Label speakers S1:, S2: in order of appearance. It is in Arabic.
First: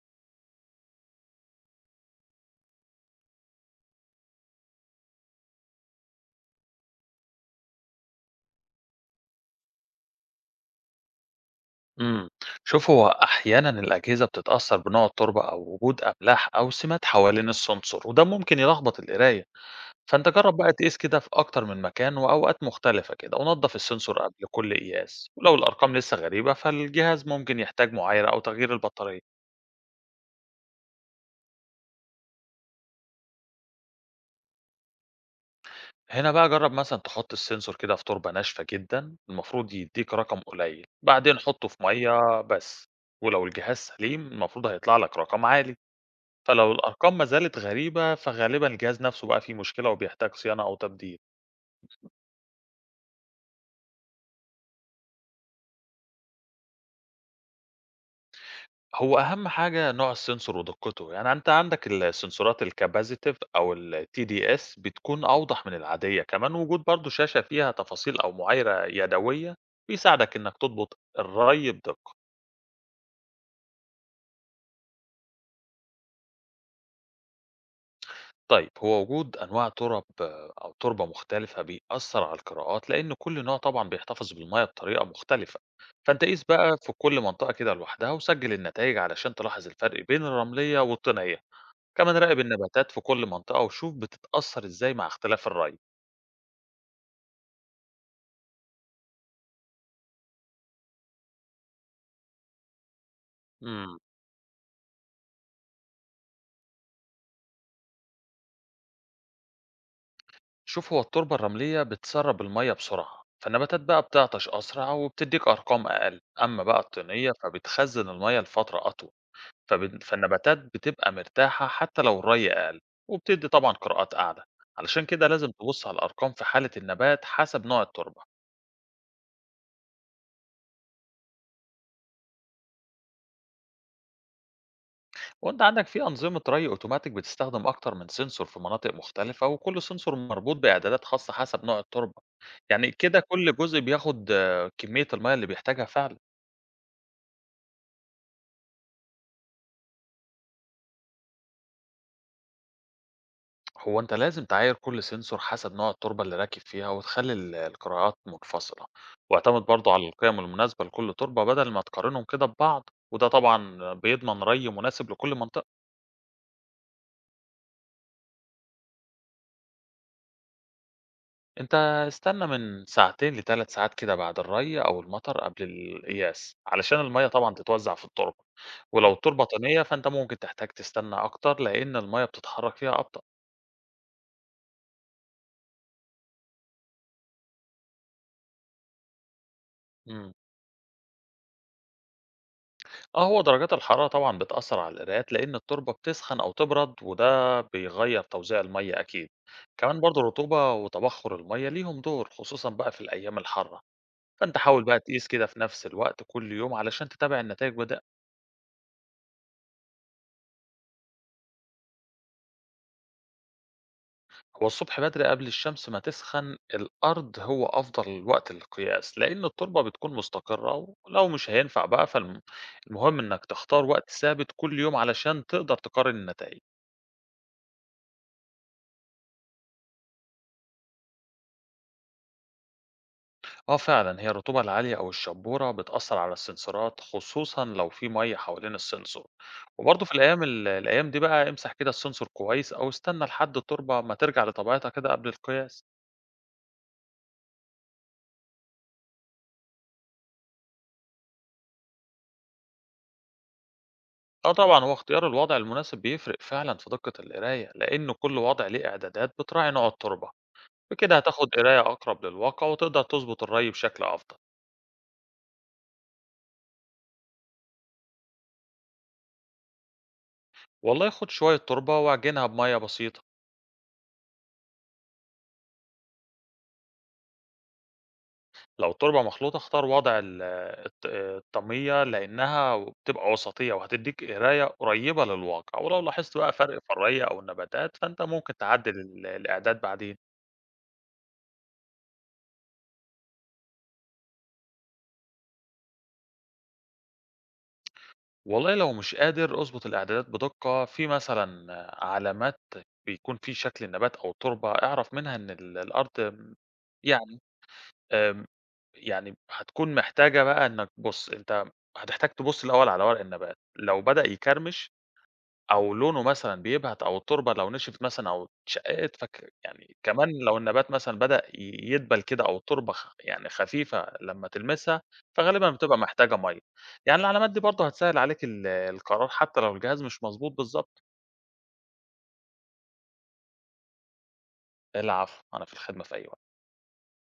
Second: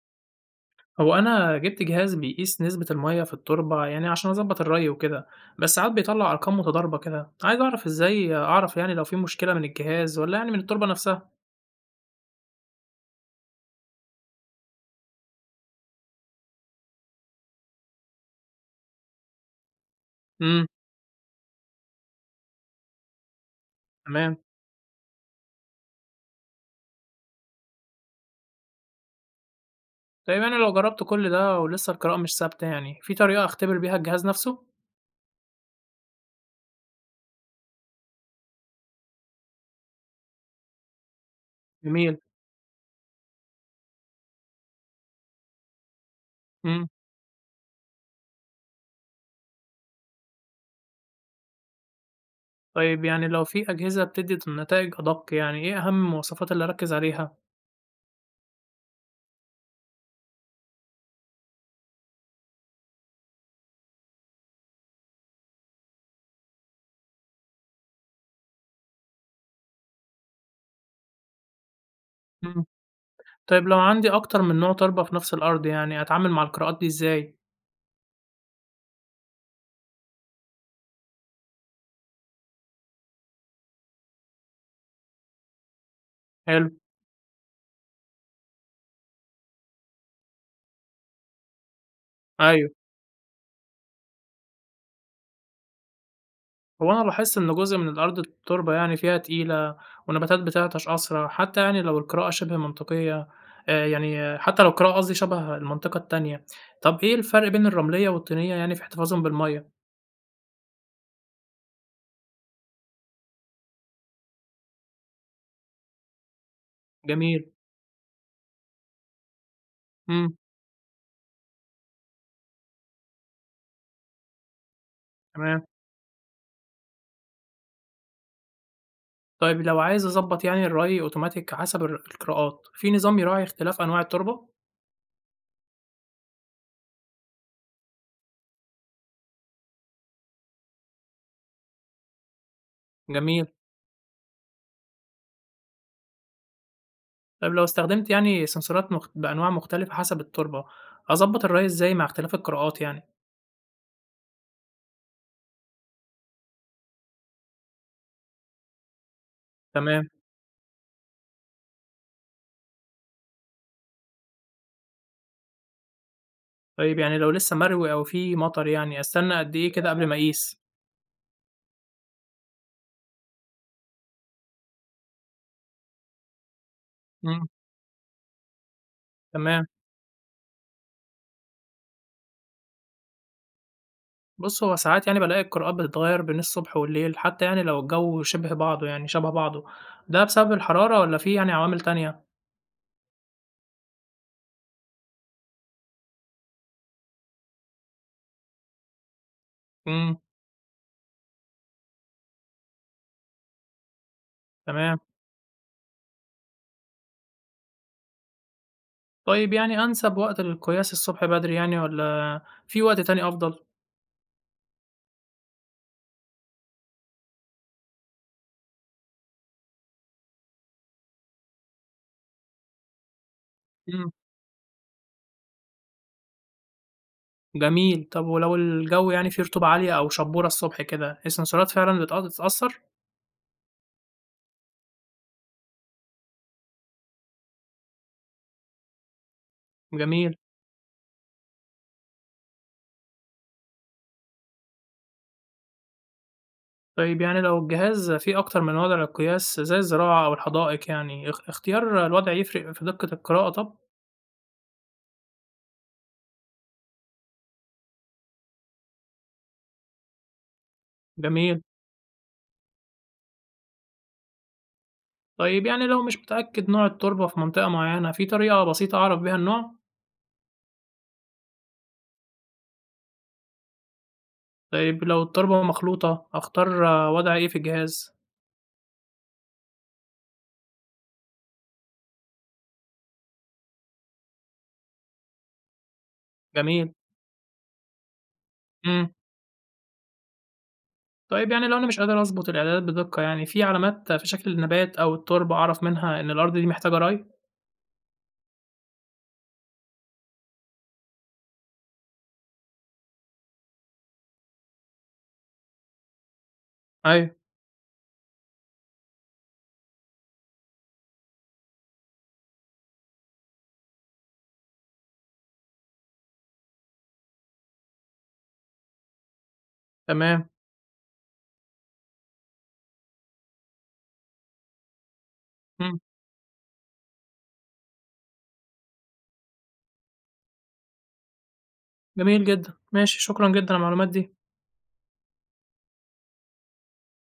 S1: هو أنا جِبت جهاز بيقيس نسبة المَيّة في التربة يعني عشان أضبّط الري وكده، بس ساعات بيطلّع أرقام متضاربة كده، عايز أعرف إزاي أعرف يعني لو في مشكلة من الجهاز والّا يعني من التربة نفسها؟
S2: امم، شوف هو أحيانا الأجهزة بتتأثر بنوع التربة أو وجود أملاح أو سمات حوالين السنسور وده ممكن يلخبط القراية. فأنت جرب
S1: إمم،
S2: بقى تقيس كده في أكتر من مكان وأوقات مختلفة كده ونظف السنسور
S1: تمام.
S2: قبل كل قياس، ولو الأرقام لسه غريبة فالجهاز ممكن يحتاج معايرة أو تغيير البطارية.
S1: طيب يعني لو جرّبت كل ده ولسه القراءة مش ثابتة يعني، في طريقة أختبر بيها الجهاز نفسه؟
S2: هنا بقى جرب مثلا تحط السنسور كده في تربة ناشفة جدا، المفروض يديك رقم قليل، بعدين حطه في
S1: جميل،
S2: مية بس، ولو الجهاز سليم المفروض هيطلع لك رقم عالي. فلو
S1: إمم.
S2: الأرقام ما زالت غريبة فغالبا الجهاز نفسه بقى فيه مشكلة وبيحتاج صيانة أو تبديل.
S1: طيب يعني لو في أجهزة بتدّي نتايج أدق يعني، إيه أهم المواصفات اللي أركّز عليها؟
S2: هو أهم حاجة نوع السنسور ودقته، يعني أنت عندك السنسورات الكابازيتيف أو ال TDS بتكون أوضح من العادية، كمان وجود برضو شاشة فيها تفاصيل أو معايرة يدوية بيساعدك إنك تضبط الري بدقة.
S1: إمم. طيب لو عندي أكتر من نوع تربة في نفس الأرض يعني، أتعامل مع القراءات دي إزاي؟
S2: طيب هو وجود أنواع تُرَب أو تُربة مختلفة بيأثّر على القراءات، لإن كل نوع طبعًا بيحتفظ بالمَيّة بطريقة مختلفة، فأنت قيس
S1: حلو،
S2: بقى في كل منطقة كده لوحدها وسجّل النتايج علشان تلاحظ الفرق بين الرملية والطينية، كمان راقب
S1: أيوه.
S2: النباتات في كل منطقة وشوف بتتأثّر إزاي مع اختلاف الري.
S1: هو أنا لاحظت إن جزء من الأرض التربة يعني فيها تقيلة والنباتات بتعطش أسرع حتى يعني لو القراءة شبه منطقية. آه،
S2: امم.
S1: يعني حتى لو القراءة قصدي شبه المنطقة التانية. طب إيه الفرق بين الرملية والطينية يعني في احتفاظهم بالمية؟
S2: شوف هو التربة الرملية بتسرّب المَيّة بسرعة، فالنباتات بقى بتعطش أسرع وبتدّيك أرقام أقل، أما بقى الطينية
S1: جميل،
S2: فبتخزّن المَيّة لفترة أطول.
S1: امم،
S2: فالنباتات بتبقى مرتاحة حتى لو الري أقل، وبتدّي طبعًا قراءات أعلى، علشان كده لازم
S1: تمام.
S2: تبُص على الأرقام في حالة النبات حسب نوع التربة.
S1: طيب لو عايز أظبط يعني الري أوتوماتيك حسب القراءات في نظام يراعي اختلاف أنواع التربة؟
S2: وأنت عندك في أنظمة ري أوتوماتيك بتستخدم أكتر من سنسور في مناطق مختلفة، وكل سنسور مربوط بإعدادات خاصة حسب نوع التربة، يعني كده
S1: جميل.
S2: كل جزء بياخد كمية المَيّة اللي بيحتاجها فعلًا.
S1: طيب لو استخدمت يعني سنسورات بأنواع مختلفة حسب التربة، أظبط الري إزاي مع اختلاف القراءات يعني؟
S2: هو أنت لازم تعاير كل سنسور حسب نوع التربة اللي راكب فيها وتخلي القراءات منفصلة، واعتمد برضو على
S1: تمام.
S2: القيم المناسبة لكل تربة بدل ما تقارنهم كده ببعض، وده طبعا بيضمن ري مناسب لكل منطقة.
S1: طيب يعني لو لسه مروي أو في مطر يعني أستنى قد إيه كده قبل ما أقيس؟
S2: أنت استنى من ساعتين لثلاث ساعات كده بعد الري أو المطر قبل القياس علشان المية
S1: إمم،
S2: طبعا تتوزع في التربة، ولو التربة
S1: تمام.
S2: طينية فأنت ممكن تحتاج تستنى أكتر لأن المية بتتحرك فيها أبطأ.
S1: بُص، هو ساعات يعني بالاقي القراءات بتتغيّر بين الصبح والليل حتى يعني لو الجو شبه بعضه يعني شبه بعضه، ده
S2: مم.
S1: بسبب الحرارة والّا في يعني عوامل تانية؟
S2: آه، هو درجات الحرارة طبعًا بتأثّر على القرايات، لإن التربة بتسخن أو تبرد، وده بيغيّر توزيع المَيّة أكيد. كمان
S1: إمم،
S2: برضه الرطوبة وتبخُّر المَيّة ليهم دور، خصوصًا بقى في الأيام الحارة. فأنت حاول
S1: تمام.
S2: بقى تقيس كده في نفس الوقت كل يوم علشان تتابع النتايج بدق.
S1: طيب يعني أنسب وقت للقياس الصبح بدري يعني والّا في وقت تاني أفضل؟
S2: هو الصبح بدري قبل الشمس ما تسخن الأرض هو أفضل وقت للقياس، لإن التربة بتكون مستقرة، ولو مش هينفع بقى المهم إنّك تختار وقت
S1: إمم،
S2: ثابت كل يوم علشان تقدر تقارن النتايج.
S1: جميل. طب ولو الجو يعني فيه رطوبة عالية أو شبورة الصبح كده، السنسورات فعلًا بتتأثر؟
S2: آه فعلا هي الرطوبة العالية أو الشبورة بتأثر على السنسورات، خصوصا لو في مية حوالين السنسور. وبرضه في
S1: جميل.
S2: الأيام دي بقى امسح كده السنسور كويس أو استنى لحد التربة ما ترجع لطبيعتها كده قبل القياس.
S1: طيب يعني لو الجهاز فيه أكتر من وضع للقياس زي الزراعة أو الحدائق يعني اختيار الوضع يفرق في دقة القراءة؟ طب.
S2: آه طبعا هو اختيار الوضع المناسب بيفرق فعلا في دقة القراية، لأن كل وضع ليه إعدادات بتراعي نوع التربة، بكده هتاخد
S1: جميل.
S2: قراية أقرب للواقع وتقدر تظبط الري بشكل أفضل.
S1: طيب يعني لو مش متأكد نوع التربة في منطقة معينة، في طريقة بسيطة أعرف بيها النوع؟
S2: والله خد شوية تربة واعجنها بمية بسيطة.
S1: طيب لو التربة مخلوطة أختار وضع إيه في الجهاز؟
S2: لو التوربة مخلوطة اختار وضع ال الط الطَميّة لإنها بتبقى وسطية وهتدّيك قراية قريّبة للواقع، ولو لاحظت بقى فرق
S1: جميل.
S2: في الري أو النباتات فأنت ممكن تعدِّل
S1: مم.
S2: الإعداد بعدين.
S1: طيب يعني لو أنا مش قادر أظبط الإعدادات بدقة يعني، في علامات في شكل النبات أو التربة أعرف منها إن الأرض دي محتاجة ري؟
S2: والله لو مش قادر أضبط الإعدادات بدقة، في مثلًا علامات بيكون في شكل النبات أو التربة اعرف منها إن الأرض
S1: أيوه.
S2: يعني آمم، يعني هتكون محتاجة بقى إنّك بُص، أنت هتحتاج تبُص الأول على ورق النبات، لو بدأ يكرمش أو لونه مثلًا بيبهت أو التربة لو نشفت مثلًا أو اتشققت، يعني كمان
S1: تمام.
S2: لو النبات مثلًا بدأ يدبل كده أو التربة يعني خفيفة لمّا تلمسها، فغالبًا بتبقى
S1: مم.
S2: محتاجة مَيّة. يعني العلامات دي برضه هتسهّل عليك القرار حتى لو الجهاز مش مضبوط بالضبط.
S1: جميل جدا، ماشي، شكرا جدا على المعلومات دي.
S2: العفو، أنا في الخدمة في أي وقت.